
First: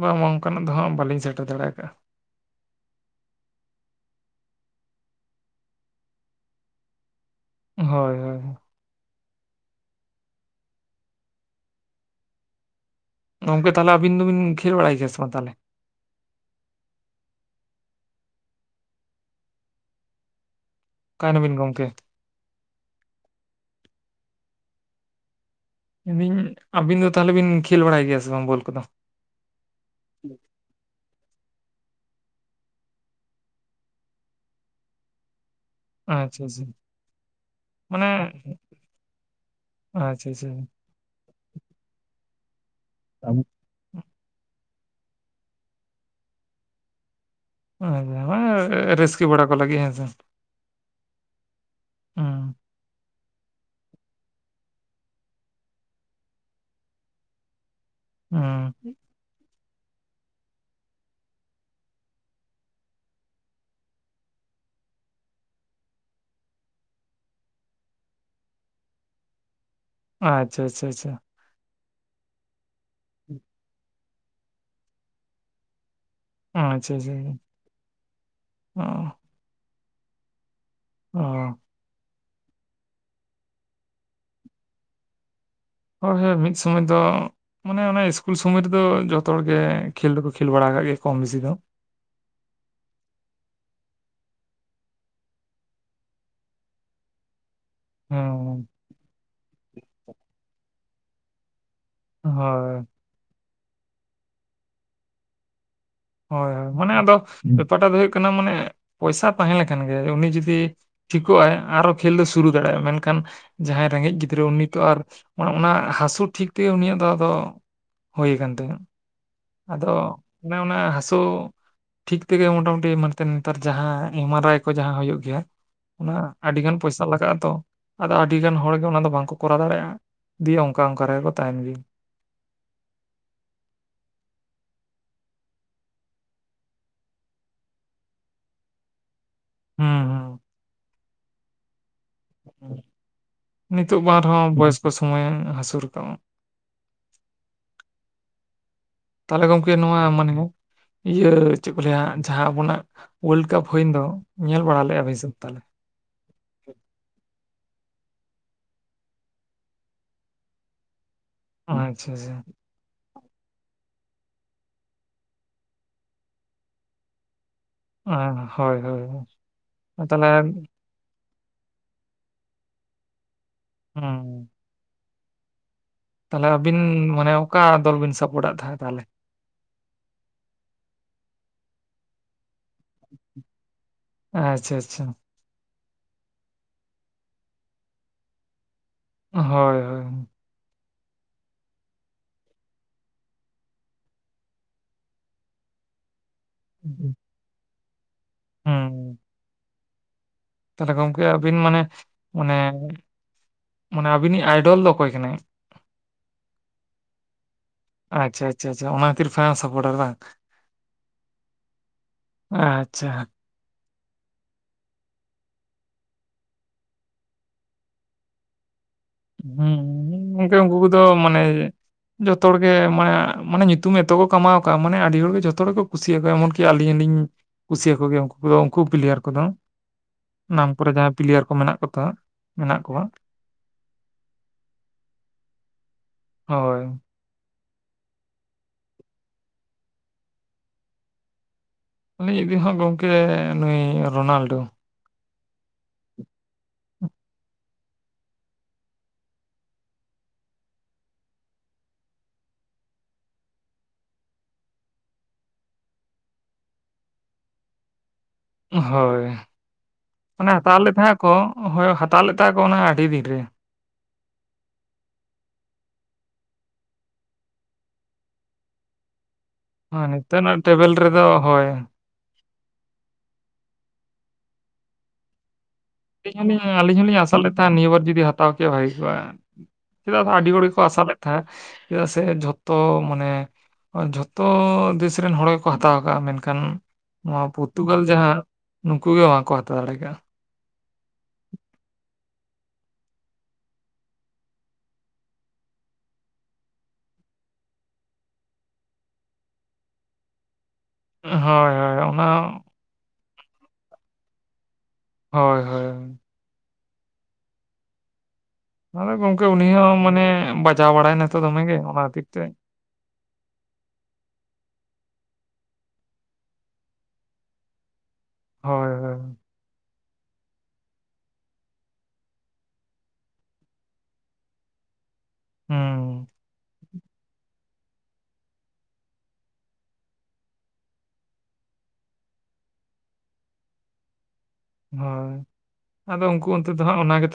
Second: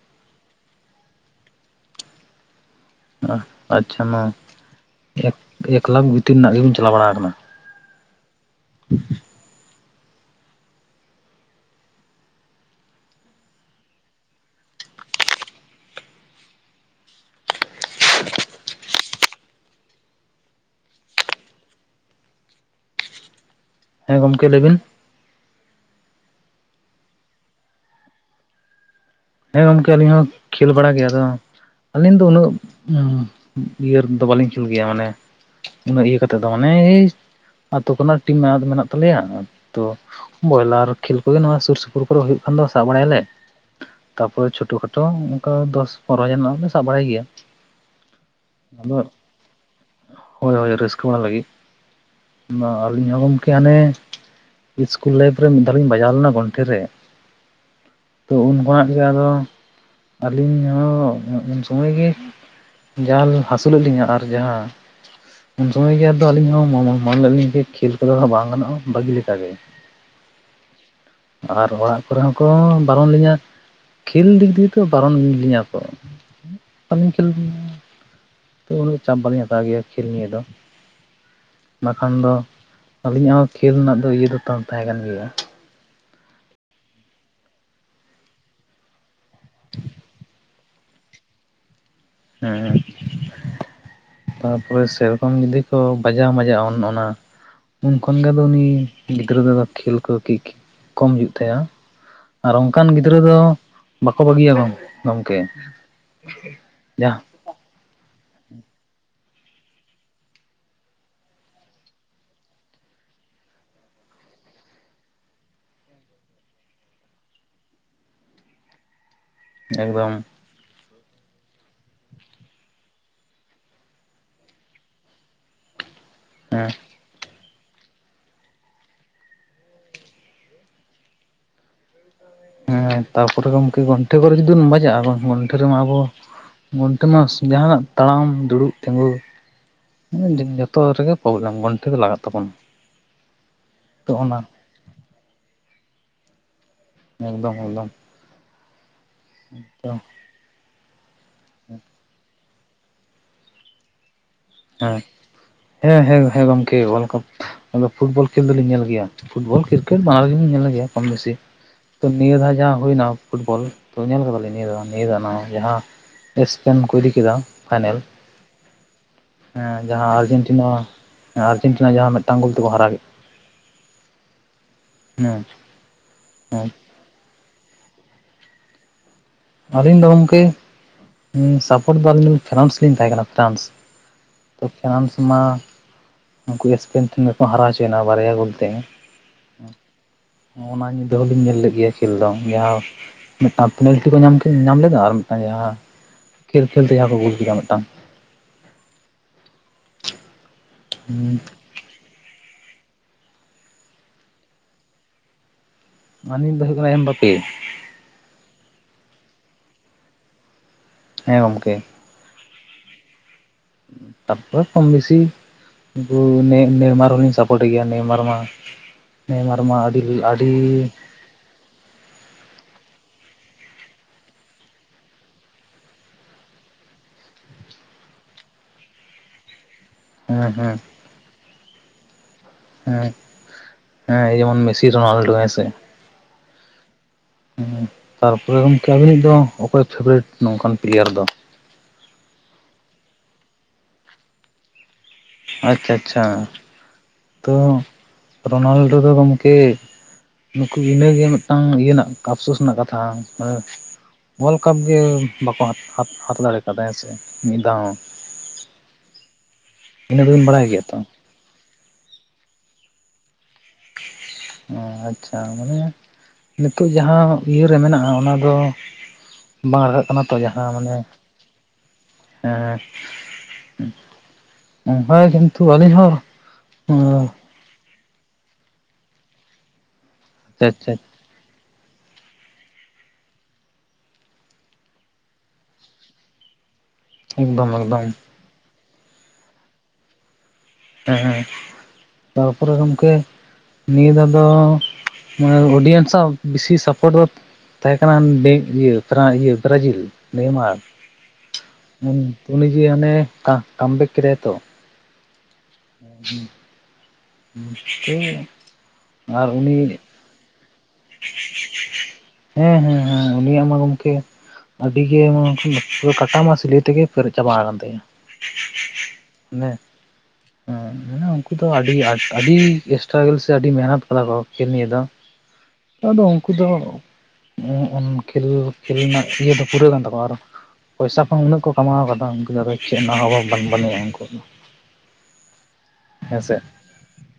ᱵᱟᱝ ᱵᱟᱝ ᱚᱱᱠᱟᱱᱟᱜ ᱫᱚ ᱦᱟᱸᱜ ᱵᱟᱞᱤᱧ ᱥᱮᱴᱮᱨ ᱫᱟᱲᱮ ᱟᱠᱟᱜ-ᱟ᱾ ᱚᱦ᱾ ᱟᱪᱪᱷᱟ ᱱᱚᱣᱟ ᱮᱠ ᱮᱠᱞᱟᱠᱷ ᱵᱷᱤᱛᱤᱨ ᱨᱮᱱᱟᱜ ᱜᱮᱵᱤᱱ ᱪᱟᱞᱟᱣ ᱵᱟᱲᱟ ᱟᱠᱟᱱᱟ᱾ ᱦᱳᱭ ᱦᱳᱭ ᱦᱳᱭ᱾ ᱜᱚᱝᱠᱮ ᱛᱟᱦᱚᱞᱮ ᱟᱵᱤᱱ ᱫᱚᱵᱤᱱ ᱠᱷᱮᱞ ᱵᱟᱲᱟᱭ ᱜᱮᱭᱟ ᱥᱮ ᱵᱟᱝ ᱛᱟᱦᱚᱞᱮ? ᱚᱠᱟᱭ ᱱᱟᱵᱤᱱ ᱜᱚᱝᱠᱮ᱾ ᱦᱮᱸ ᱜᱚᱢᱠᱮ ᱞᱟᱹᱭ ᱵᱤᱱ᱾ ᱢᱮᱱ ᱫᱟᱹᱧ ᱟᱵᱤᱱ ᱫᱚ ᱛᱟᱦᱚᱞᱮ ᱵᱤᱱ ᱠᱷᱮᱞ ᱵᱟᱲᱟᱭ ᱜᱮᱭᱟ ᱥᱮ ᱵᱟᱝ ᱵᱚᱞ ᱠᱚᱫᱚ? ᱦᱮᱸ ᱜᱚᱝᱠᱮ ᱟᱹᱞᱤᱧ ᱦᱚᱸ ᱠᱷᱮᱞ ᱵᱟᱲᱟ ᱜᱮ ᱟᱫᱚ ᱟᱹᱞᱤᱧ ᱫᱚ ᱩᱱᱟᱹᱜ ᱩᱸᱢ ᱤᱭᱟᱹ ᱨᱮᱱ ᱫᱚ ᱵᱟᱹᱞᱤᱧ ᱠᱷᱮᱞ ᱜᱮᱭᱟ ᱢᱟᱱᱮ ᱩᱱᱟᱹᱜ ᱤᱭᱟᱹ ᱠᱟᱛᱮ ᱟᱪᱪᱷᱟ ᱫᱚ ᱟᱪᱪᱷᱟ ᱢᱟᱱᱮ ᱮᱭ ᱟᱛᱳ ᱠᱚ ᱢᱟᱱᱮ ᱨᱮᱱᱟᱜ ᱴᱤᱢ ᱢᱮᱱᱟᱜ ᱫᱚ ᱢᱮᱱᱟᱜ ᱛᱟᱞᱮᱭᱟ ᱛᱚ ᱟᱪᱪᱷᱟ ᱟᱪᱪᱷᱟ ᱦᱮᱸ ᱵᱚᱭᱞᱟᱨ ᱠᱷᱮᱞ ᱠᱚᱜᱮ ᱱᱚᱣᱟ ᱥᱩᱨ ᱥᱩᱯᱩᱨ ᱠᱚᱨᱮ ᱦᱩᱭᱩᱜ ᱠᱷᱟᱱ ᱫᱚ ᱥᱟᱵ ᱵᱟᱲᱟᱭᱟᱞᱮ᱾ <unintelligible> ᱛᱟᱨᱯᱚᱨᱮ ᱪᱷᱳᱴᱳ ᱠᱷᱟᱴᱳ ᱚᱱᱠᱟ ᱫᱚᱥ ᱯᱚᱱᱨᱚ ᱦᱟᱡᱟᱨ ᱨᱮᱱᱟᱜ ᱦᱚᱞᱮ ᱥᱟᱵ ᱵᱟᱲᱟᱭ ᱜᱮᱭᱟ᱾ ᱟᱫᱚ <unintelligible> ᱨᱟᱹᱥᱠᱟᱹ ᱵᱟᱲᱟ ᱠᱚ ᱞᱟᱹᱜᱤᱫ, ᱦᱮᱸᱥᱮ? ᱦᱳᱭ ᱦᱳᱭ ᱨᱟᱹᱥᱠᱟᱹ ᱵᱟᱲᱟ ᱞᱟᱹᱜᱤᱫ᱾ ᱦᱩᱸ ᱟᱫᱚ ᱟᱹᱞᱤᱧ ᱦᱚᱸ ᱜᱚᱢᱠᱮ ᱦᱟᱱᱮ ᱤᱥᱠᱩᱞ ᱞᱟᱭᱤᱯᱷ ᱨᱮ ᱢᱤᱫ ᱫᱷᱟᱣ ᱞᱤᱧ ᱵᱟᱡᱟᱣ ᱞᱮᱱᱟ ᱜᱚᱱᱴᱷᱮ ᱨᱮ᱾ ᱛᱚ ᱩᱱ ᱦᱩᱸ ᱠᱟ ᱫᱚ ᱟᱹᱞᱤᱧ ᱦᱚᱸ ᱩᱱ ᱥᱩᱢᱟᱹᱭ ᱜᱮ ᱡᱟᱞ ᱦᱟᱹᱥᱩ ᱞᱮᱫ ᱞᱤᱧᱟᱹ ᱟᱨ ᱡᱟᱦᱟᱸ ᱩᱱ ᱥᱚᱢᱚᱭ ᱜᱮ ᱟᱹᱞᱤᱧ ᱦᱚᱸ ᱢᱚ-ᱢᱚ-ᱢᱚᱱᱮ ᱞᱮᱫ ᱞᱤᱧ ᱡᱮ ᱠᱷᱮᱞ ᱠᱚᱫᱚ ᱦᱟᱸᱜ ᱵᱟᱝ ᱜᱟᱱᱚᱜ-ᱟ, ᱵᱟᱹᱜᱤ ᱞᱮᱠᱟᱜᱮ᱾ ᱟᱪᱪᱷᱟ ᱟᱪᱪᱷᱟ ᱟᱪᱪᱷᱟ ᱟᱪᱪᱷᱷ᱾ ᱟᱨ ᱚᱲᱟᱜ ᱠᱚᱨᱮ ᱦᱚᱸᱠᱚ ᱵᱟᱨᱚᱱ ᱞᱤᱧᱟᱹ᱾ ᱠᱷᱮᱞ ᱫᱤᱠ ᱫᱤᱭᱮ ᱛᱚ ᱵᱟᱨᱚᱱ ᱞᱤᱧᱟᱹ ᱠᱚ᱾ ᱟᱪᱪᱷᱟ ᱵᱟᱹᱞᱤᱧ ᱠᱷᱮᱞ ᱟᱪᱪᱷᱟ ᱛᱚ ᱚ ᱩᱱᱟᱹᱜ ᱪᱟᱯ ᱵᱟᱹᱞᱤᱧ ᱦᱟᱛᱟᱣ ᱜᱮᱭᱟ ᱠᱷᱮᱞ ᱱᱤᱭᱮ ᱫᱚ᱾ ᱚ᱾ ᱵᱟᱠᱷᱟᱱ ᱫᱚ ᱟᱹᱞᱤᱧᱟᱜ ᱦᱚᱸ ᱠᱷᱮᱞ ᱨᱮᱱᱟᱜ ᱫᱚ ᱤᱭᱟᱹ ᱫᱚ ᱛᱟᱴ ᱛᱟᱦᱮᱸ ᱠᱟᱱ ᱜᱮᱭᱟ᱾ ᱦᱳᱭ ᱦᱳᱭ ᱢᱤᱫ ᱥᱩᱢᱚᱭ ᱫᱚ ᱢᱟᱱᱮ ᱚᱱᱮ ᱤᱥᱠᱩᱞ ᱥᱚᱢᱚᱭ ᱨᱮᱫᱚ ᱡᱚᱛᱚ ᱦᱚᱲᱜᱮ ᱠᱷᱮᱞ ᱫᱚᱠᱚ ᱠᱷᱮᱞ ᱵᱟᱲᱟ ᱟᱠᱟᱫ ᱜᱮᱭᱟ ᱠᱚᱢ ᱵᱮᱥᱤ ᱫᱚ᱾ ᱦᱮᱸ᱾ ᱛᱟᱯᱚᱨᱮ ᱥᱮᱨᱚᱠᱚᱢ ᱡᱩᱫᱤ ᱠᱚ ᱵᱟᱡᱟᱣ ᱢᱟᱡᱟᱭ-ᱟ ᱚᱱ ᱚᱱᱟ ᱩᱱᱠᱷᱚᱱ ᱜᱮ ᱟᱫᱚ ᱩᱱᱤ ᱦᱮᱸ ᱜᱤᱫᱽᱨᱟᱹ ᱫᱚ ᱟᱫᱚ ᱠᱷᱮᱞ ᱠᱚ ᱠᱤᱠ ᱠᱚᱢ ᱦᱩᱭᱩᱜ ᱛᱟᱭᱟ᱾ ᱟᱨ ᱦᱳᱭ ᱚᱱᱠᱟᱱ ᱜᱤᱫᱽᱨᱟᱹ ᱫᱚ ᱵᱟᱠᱚ ᱵᱟᱹᱜᱤᱭᱟ ᱜᱚᱝᱠᱮ᱾ ᱦᱳᱭ ᱦᱳᱭ ᱢᱟᱱᱮ ᱟᱫᱚ ᱵᱮᱯᱟᱨᱴᱟᱜ ᱫᱚ ᱦᱩᱭᱩᱜ ᱠᱟᱱᱟ ᱢᱟᱱᱮ ᱯᱚᱭᱥᱟ ᱛᱟᱦᱮᱸ ᱞᱮᱠᱷᱟᱱ ᱜᱮ ᱩᱱᱤ ᱡᱩᱫᱤ ᱴᱷᱤᱠᱚᱜᱼ ᱟᱭ ᱟᱨᱚ ᱠᱷᱮᱞ ᱫᱚ ᱥᱩᱨᱩ ᱫᱟᱲᱮᱭᱟᱜᱼᱟ ᱢᱮᱱᱠᱷᱟᱱ, ᱡᱟᱦᱟᱸᱭ ᱨᱮᱸᱜᱮᱡ ᱜᱤᱫᱽᱨᱟᱹ ᱩᱱᱤ ᱛᱚ ᱟᱨ ᱚᱱᱟ ᱦᱟᱹᱥᱩ ᱴᱷᱤᱠ ᱛᱮᱜᱮ ᱩᱱᱤᱭᱟᱜ ᱫᱚ ᱟᱫᱚ ᱦᱩᱭ ᱠᱟᱱ ᱛᱟᱭᱟ᱾ ᱟᱫᱚ ᱮᱠᱫᱚᱢ ᱚᱱᱮ ᱚᱱᱟ ᱥᱩ ᱴᱷᱤᱠ ᱛᱮᱜᱮ ᱢᱚᱴᱟᱢᱩᱴᱤ ᱢᱟᱱᱛᱮ ᱱᱮᱛᱟᱨ ᱡᱟᱦᱟᱸ ᱮᱢᱟᱨᱟᱭ ᱠᱚ ᱡᱟᱦᱟᱸ ᱦᱩᱭᱩᱜ ᱜᱮᱭᱟ ᱚᱱᱟ ᱟᱹᱰᱤ ᱜᱟᱱ ᱯᱚᱭᱥᱟ ᱞᱟᱜᱟᱜᱼᱟ ᱛᱚ, ᱟᱫᱚ ᱟᱹᱰᱤ ᱜᱟᱱ ᱦᱚᱲᱜ ᱚᱱᱟ ᱫᱚ ᱵᱟᱝᱠᱚ ᱠᱚᱨᱟᱣ ᱫᱟᱲᱮᱭᱟᱜᱼᱟ ᱫᱤᱭᱮ ᱚᱝᱠᱟ ᱚᱝᱠᱟ ᱨᱮᱜᱮ ᱠᱚ ᱛᱟᱦᱮᱸᱱ ᱜᱮ᱾ ᱦᱮᱸ ᱛᱟᱨᱯᱚᱨᱮ ᱜᱚᱝᱠᱮ ᱜᱚᱱᱴᱷᱮ ᱠᱚᱨᱮ ᱡᱩᱫᱤ ᱵᱚᱱ ᱵᱟᱡᱟᱜᱼᱟ ᱜᱚᱱᱴᱷᱮ ᱨᱮᱢᱟ ᱟᱵᱚ ᱜᱚᱱᱴᱮ ᱢᱟᱥ ᱡᱟᱦᱟᱸᱱᱟᱜ ᱛᱟᱲᱟᱢ ᱫᱩᱲᱩᱵ ᱛᱮᱝᱜᱩ ᱦᱩᱸ, ᱦᱮᱸ ᱡᱚ ᱡᱚᱛᱚ ᱦᱚᱲ ᱨᱮᱜᱮ ᱯᱨᱚᱵᱽᱞᱮᱢ ᱜᱚᱱᱴᱷᱮ ᱫᱚ ᱞᱟᱜᱟᱛ ᱱᱤᱛᱚᱜ ᱵᱟ ᱚᱱᱟ ᱟᱨᱦᱚᱸ ᱵᱚᱭᱚᱥᱠᱚ ᱥᱚᱢᱚᱭ ᱦᱟᱹᱥᱩ ᱨᱟᱠᱟᱵᱼᱟᱢ ᱮᱠᱫᱚᱢ ᱮᱠᱫᱚᱢ᱾ ᱛᱟᱦᱚᱞᱮ ᱜᱚᱝᱠᱮ ᱱᱚᱣᱟ ᱢᱟᱱᱮ ᱤᱭᱟᱹ ᱪᱮᱜ ᱠᱚ ᱞᱟᱹᱭᱟ ᱡᱟᱦᱟᱸ ᱟᱵᱚᱱᱟᱜ ᱚᱣᱟᱹᱞᱰᱠᱟᱯ ᱦᱩᱭᱮᱸᱱ ᱫᱚ ᱧᱮᱞ ᱵᱟᱲᱟ ᱦᱮᱸ ᱞᱮᱜᱼᱟ ᱵᱤᱱ ᱥᱮ ᱵᱟᱝ ᱛᱟᱦᱚᱞᱮ? ᱦᱮᱸ ᱦᱮᱸ ᱦᱮᱸ ᱜᱚᱝᱠᱮ ᱚᱣᱟᱹᱞᱰ ᱠᱟᱯ ᱟᱫᱚ ᱯᱷᱩᱴᱵᱚᱞ ᱠᱷᱮᱞ ᱫᱚᱞᱤᱧ ᱧᱮᱞ ᱜᱮᱭᱟ ᱯᱷᱩᱴᱵᱚᱞ ᱠᱨᱤᱠᱮᱴ ᱵᱟᱱᱟᱨ ᱨᱮᱜᱮᱞᱤᱧ ᱧᱮᱞ ᱜᱮᱭᱟ ᱠᱚᱢ ᱵᱮᱥᱤ᱾ ᱛᱚ ᱟᱪᱪᱷᱟ ᱟᱪᱪᱷᱟ ᱱᱤᱭᱟᱹ ᱫᱷᱟᱣ ᱡᱟᱦᱟᱸ ᱦᱩᱭᱱᱟ ᱯᱷᱩᱴᱵᱚᱞ ᱛᱚ ᱧᱮᱞ ᱠᱟᱫᱟᱞᱤᱧ ᱱᱤᱭᱟᱹ ᱫᱷᱟᱣ ᱱᱤᱭᱟᱹ ᱫᱷᱟᱣ ᱚᱱᱟ ᱡᱟᱦᱟᱸ ᱮᱥᱯᱮᱱ ᱠᱚ ᱚᱫᱤᱠᱮᱫᱟ ᱯᱷᱟᱭᱱᱮᱞ ᱚᱸ ᱦᱳᱭ ᱦᱳᱭ ᱦᱳᱭ᱾ ᱦᱮᱸ ᱡᱟᱦᱟᱸ ᱛᱟᱦᱚᱞᱮ ᱟᱨᱡᱮᱱᱴᱤᱱᱟ ᱟᱨᱡᱮᱱᱴᱤᱱᱟ ᱡᱟᱦᱟᱸ ᱢᱤᱜᱴᱟᱝ ᱜᱚᱞ ᱛᱮᱠᱚ ᱦᱟᱨᱟᱣ ᱠᱮᱜ ᱦᱮᱸ ᱦᱮᱸ᱾ <unintelligible> ᱛᱟᱦᱚᱞᱮ ᱟᱵᱤᱱ ᱢᱟᱱᱮ ᱚᱠᱟ ᱫᱚᱞ ᱵᱤᱱ ᱥᱟᱯᱳᱴ ᱛᱟᱦᱮᱸᱜᱼᱟ ᱛᱟᱦᱚᱞᱮ? ᱟᱹᱞᱤᱧ ᱫᱚ ᱜᱚᱝᱠᱮ ᱩᱸ ᱥᱟᱯᱚᱴ ᱫᱚ ᱟᱞᱤᱧ ᱯᱷᱮᱨᱟᱥ ᱞᱤᱧ ᱛᱟᱦᱮᱸ ᱠᱟᱱᱟ ᱯᱷᱮᱨᱟᱱᱥ ᱛᱚ ᱟᱪᱪᱷᱟ ᱟᱪᱪᱷᱟ ᱯᱷᱮᱨᱟᱱᱥ ᱢᱟ ᱩᱱᱠᱩ ᱜᱮ ᱥᱮᱯᱮᱱ ᱴᱷᱮᱱ ᱜᱮᱠᱚ ᱦᱟᱨᱟᱣ ᱚᱪᱚᱭᱮᱱᱟ ᱵᱟᱨᱭᱟ ᱜᱚᱞᱛᱮ᱾ ᱦᱳᱭ ᱦᱳᱭ, ᱚᱱᱟ ᱧᱤᱫᱟᱹ ᱦᱚᱸᱞᱤᱧ ᱧᱮᱞ ᱞᱮᱜ ᱜᱮᱭᱟ ᱠᱷᱮᱞ ᱫᱚ ᱡᱟᱦᱟᱸ <unintelligible> ᱴᱤ ᱠᱚ ᱧᱟᱢ ᱧᱟᱢ ᱞᱮᱫᱟ ᱟᱨ ᱢᱤᱫᱴᱟᱝ ᱡᱟᱦᱟᱸ ᱠᱷᱮᱞ ᱠᱷᱮᱞ ᱛᱮ ᱡᱟᱦᱟᱸ ᱠᱚ ᱜᱚᱞ ᱠᱮᱫᱟ ᱢᱤᱫᱴᱟᱝ᱾ ᱦᱮᱸ ᱦᱩᱸ᱾ ᱛᱟᱦᱚᱞᱮ ᱜᱚᱝᱠᱮ ᱟᱵᱤᱱ ᱢᱟᱱᱮ ᱢᱟᱱᱮ ᱢᱟᱱᱮ ᱟᱵᱤᱱᱤᱜ ᱟᱭᱰᱚᱞ ᱫᱚ ᱚᱠᱚᱭ ᱠᱟᱱᱟᱭ? ᱟᱹᱞᱤᱧ ᱫᱚ ᱦᱩᱭᱩᱜ ᱠᱟᱱᱟ ᱮᱢ ᱵᱟᱯᱤ᱾ ᱟᱪᱪᱷᱟ ᱟᱪᱪᱷᱟ ᱟᱪᱪᱷᱟ ᱚᱱᱟ ᱠᱷᱛᱤᱨ <unintelligible> ᱥᱟᱯᱴᱟᱨ ᱵᱟᱝ ᱦᱮᱸ ᱜᱚᱝᱠᱮ᱾ ᱟᱪᱪᱷᱟ ᱦᱟᱹᱜ᱾ ᱛᱟᱨᱯᱚᱨ ᱠᱚᱢ ᱵᱮᱥᱤ ᱩᱱᱠᱩ ᱱᱮᱭᱢᱟᱨ ᱦᱚᱸᱞᱤᱧ ᱥᱟᱯᱚᱴᱮ ᱜᱮᱭᱟ ᱱᱮᱭᱢᱟᱨ ᱦᱚᱸ ᱢᱟ ᱱᱮᱭᱢᱟᱨ ᱢᱟ ᱟᱹᱰᱤᱞ ᱦᱩᱸ ᱟᱹᱰᱤ ᱜᱚᱝᱠᱮ ᱩᱱᱠᱩ ᱠᱚᱫᱚ ᱢᱟᱱᱮ ᱡᱚᱛᱚ ᱦᱚᱲ ᱜᱮ ᱢᱟᱱᱮ ᱢᱟᱱᱮ ᱧᱩᱛᱩᱢ ᱮᱛᱚ ᱠᱚ ᱠᱟᱢᱟᱣ ᱠᱟᱜ ᱢᱟᱱᱮ ᱟᱹᱰᱤ ᱦᱚᱲᱜᱮ ᱡᱚᱛᱚ ᱦᱚᱲ ᱜᱮᱠᱚ ᱠᱩᱥᱤᱭᱟᱠᱚᱣᱟ ᱮᱢᱚᱱ ᱠᱤ, ᱠᱮᱭᱟ ᱟᱹᱞᱤᱧ ᱦᱚᱸ ᱞᱤᱧ ᱠᱩᱥᱤᱭᱟᱠᱚ ᱜᱮᱭᱟ ᱩᱱᱠᱩ ᱠᱚᱫᱚ ᱩᱱᱠᱩ ᱯᱞᱮᱭᱟᱨ ᱠᱚᱫᱚ᱾ ᱦᱮᱸ ᱱᱟᱢ ᱦᱮᱸ ᱠᱚᱨᱮ ᱡᱟᱦᱟᱸᱭ ᱯᱞᱮᱭᱟᱨ ᱠᱚ ᱢᱮᱱᱟᱜ ᱠᱚᱛᱟ ᱢᱮᱱᱟᱜ ᱠᱚᱣᱟ ᱦᱮᱸ ᱦᱮᱸ ᱡᱮᱢᱚᱱ ᱢᱮᱥᱤ ᱨᱚᱱᱟᱞᱰᱳ ᱦᱮᱸᱥᱮ᱾ ᱦᱳᱭ᱾ ᱛᱟᱨᱯᱚᱨᱮ ᱜᱚᱝᱠᱮ ᱟᱵᱤᱱᱤᱡ ᱫᱚ ᱚᱠᱚᱭ ᱯᱷᱮᱵᱟᱨᱮᱴ ᱱᱚᱝᱠᱟᱱ ᱯᱞᱮᱭᱟᱨ ᱫᱚ? ᱟᱹᱞᱤᱧ ᱤᱫᱤ ᱦᱚᱸ ᱜᱚᱢᱠᱮ ᱱᱩᱭ ᱨᱳᱱᱟᱞᱰᱳ᱾ ᱟᱪᱪᱷᱟ ᱟᱪᱪᱷᱟ ᱛᱚ ᱨᱳᱱᱟᱞᱰᱳ ᱫᱚ ᱜᱚᱝᱠᱮ᱾ ᱱᱩᱠᱩ ᱤᱱᱟᱹᱜᱮ ᱢᱤᱫᱴᱟᱝ ᱤᱭᱟᱹ ᱨᱮᱱᱟᱜ ᱟᱯᱥᱳᱥ ᱨᱮᱱᱟᱜ ᱠᱟᱛᱷᱟ ᱾ ᱳᱭᱟᱨᱞᱰ ᱠᱟᱯ ᱜᱮ ᱵᱟᱠᱚ ᱦᱟᱛ-ᱦᱟᱛ ᱦᱟᱛᱟᱣ ᱫᱟᱲᱮᱣ ᱠᱟᱣᱫᱟ ᱦᱮᱸ ᱥᱮ ᱢᱤᱫ ᱫᱷᱟᱣ ᱦᱚᱸ᱾ ᱦᱳᱭ ᱤᱱᱟᱹ ᱫᱚᱵᱤᱱ ᱢᱚᱱᱮ ᱵᱟᱲᱟᱭ ᱦᱟᱛᱟᱣ ᱜᱮᱭᱟ ᱞᱮᱫ ᱛᱚ ᱛᱟᱦᱮᱸ ᱟᱠᱚ, ᱦᱳᱭ ᱦᱟᱛᱟᱣ ᱞᱮᱫ ᱛᱟᱦᱮᱸ ᱟᱠᱚ ᱚᱱᱟ ᱟᱹᱰᱤ ᱫᱤᱱ ᱨᱮ᱾ ᱚ ᱟᱪᱪᱷᱟ ᱢᱟᱱᱮ ᱱᱤᱛᱚᱜ ᱡᱟᱦᱟᱸ ᱤᱭᱟᱹᱨᱮ ᱢᱮᱱᱟᱜᱼᱟ ᱚᱱᱟ ᱫᱚ ᱵᱟᱝ ᱦᱳᱭ ᱨᱟᱜᱟᱜ ᱠᱟᱱᱟ ᱛᱚ ᱱᱤᱛᱚᱜ ᱨᱮᱱᱟᱜ ᱡᱟᱦᱟᱸ ᱴᱮᱵᱮᱞ ᱢᱟᱱᱮ ᱨᱮᱫᱚ ᱦᱳᱭ ᱦᱮᱸ ᱵᱟᱭ ᱠᱤᱱᱛᱩ ᱟᱹᱞᱤᱧ ᱦᱚᱸ ᱟᱹᱞᱤᱧ ᱦᱚᱸᱞᱤᱧ ᱟᱹᱞᱤᱧ ᱦᱚᱞᱤᱧ ᱟᱥᱟ ᱞᱮᱫ ᱛᱟᱦᱮᱸᱱᱟ ᱱᱤᱭᱟᱹᱵᱟᱨ ᱡᱩᱫᱤ ᱦᱟᱛᱟᱣ ᱠᱮᱭᱟ ᱵᱷᱜᱤ ᱠᱚᱜᱼᱟ᱾ ᱪᱮᱫᱟᱜ ᱥᱮ ᱟᱹᱰᱤ ᱦᱚᱲ ᱟᱪᱪᱷᱟ ᱜᱮᱠᱚ ᱟᱪᱪᱷᱟ ᱟᱥᱟ ᱞᱮᱫ ᱛᱟᱦᱮᱸᱫ ᱪᱮᱫᱟᱜ ᱥᱮ ᱡᱷᱚᱛᱚ ᱢᱟᱱᱮ ᱟᱨ ᱡᱷᱚᱛᱚ ᱫᱮᱥ ᱨᱮᱱ ᱦᱚᱲ ᱜᱮᱠᱚ ᱦᱟᱛᱟᱣ ᱟᱠᱟᱜᱼᱟ ᱢᱮᱱᱠᱷᱟᱱ ᱱᱚᱣᱟ ᱮᱠᱫᱚᱢ ᱯᱚᱨᱛᱩᱜᱟᱞ ᱮᱠᱫᱚᱢ ᱡᱟᱦᱟᱸ ᱱᱩᱠᱩ ᱜᱮ ᱵᱟᱝ ᱠᱚ ᱦᱟᱛᱟᱣ ᱫᱟᱲᱮ ᱠᱟᱜᱼᱟ᱾ ᱦᱮᱸ ᱦᱮᱸ ᱦᱮᱸᱛᱟᱨᱯᱚᱨᱮ ᱜᱚᱝᱠᱮ᱾ ᱱᱤᱭᱟᱹ ᱫᱷᱟᱣ ᱫᱚ ᱢᱟᱱᱮ ᱚᱰᱤᱭᱮᱱᱥ ᱟᱜ ᱵᱮᱥᱤ ᱥᱟᱯᱳᱨᱴ ᱫᱚ ᱛᱟᱦᱮᱸ ᱠᱟᱱᱟ ᱰᱮ ᱤᱭᱟ ᱯᱨᱟᱭ ᱤᱭᱟ ᱵᱨᱟᱡᱤᱞ, ᱱᱮᱭᱢᱟᱨ᱾ ᱦᱳᱭ ᱦᱳᱭ ᱩᱱ ᱚᱱᱟ ᱩᱱᱤ ᱡᱮ ᱦᱟᱱᱮ ᱠᱟᱢ ᱵᱮᱠ ᱠᱮᱫᱟᱭ ᱛᱚ᱾ ᱦᱳᱭ ᱦᱳᱭ᱾ <inaudible> ᱤᱧ ᱟᱫᱚ ᱜᱚᱝᱠᱮ ᱩᱱᱤ ᱦᱚᱸ ᱢᱟᱱᱮ ᱵᱟᱡᱟᱣ ᱵᱟᱲᱟᱭ ᱱᱟᱭ ᱛᱚ ᱫᱚᱢᱮ ᱜᱮ ᱚᱱᱟ ᱠᱷᱟᱹᱛᱤᱨ ᱛᱮ ᱦᱮᱸ ᱦᱮᱸ ᱦᱮᱸ ᱩᱱᱤᱭᱟᱜ ᱢᱟ ᱜᱚᱢᱠᱮ ᱟᱹᱰᱤ ᱜᱮ ᱯᱩᱨᱟᱹ ᱠᱟᱴᱟ ᱢᱟ ᱥᱤᱞᱟᱹᱭ ᱛᱮᱜᱮ ᱯᱮᱨᱮᱡ ᱪᱟᱵᱟ ᱟᱠᱟᱱ ᱛᱟᱭᱟ᱾ ᱦᱳᱭ ᱦᱳᱭ <unintelligible> ᱢᱟᱱᱮ ᱼᱼ ᱦᱮᱸ ᱢᱟᱱᱮ ᱩᱱᱠᱩ ᱫᱚ ᱟᱹᱰᱤ ᱟᱹᱰᱤ ᱥᱴᱨᱟᱜᱮᱞ ᱥᱮ ᱟᱹᱰᱤ ᱢᱮᱦᱱᱚᱛ ᱠᱟᱫᱟ ᱠᱚ ᱠᱷᱮᱞ ᱱᱤᱭᱟᱹ ᱫᱚ᱾ ᱟᱫᱚ ᱦᱩᱸ ᱩᱱᱠᱩ ᱫᱚ ᱠᱷᱮᱞ ᱠᱷᱮᱞ ᱨᱮᱱᱟᱜ ᱤᱭᱟᱹ ᱫᱚ ᱯᱩᱨᱟᱹᱣ ᱠᱟᱱ ᱛᱟᱠᱚᱣᱟ ᱟᱨᱚ᱾ ᱯᱚᱭᱥᱟ ᱠᱚ ᱩᱱᱟᱹᱜ ᱠᱚ ᱠᱟᱢᱟᱣ ᱠᱟᱫᱟ ᱩᱱᱠᱩ ᱫᱚ ᱪᱮᱫ ᱨᱮᱱᱟᱜ ᱦᱚᱸ ᱚᱵᱷᱟᱵ ᱵᱟᱱᱩᱜᱼᱟ ᱩᱱᱠᱩᱭᱟᱜ ᱫᱚ᱾ ᱦᱳᱭ ᱟᱫᱚ ᱩᱱᱠᱩ ᱦᱮᱸᱥᱮ ᱚᱱᱛᱮ ᱫᱚ ᱦᱟᱸᱜ ᱚᱵᱟ ᱜᱮ ᱛᱚ᱾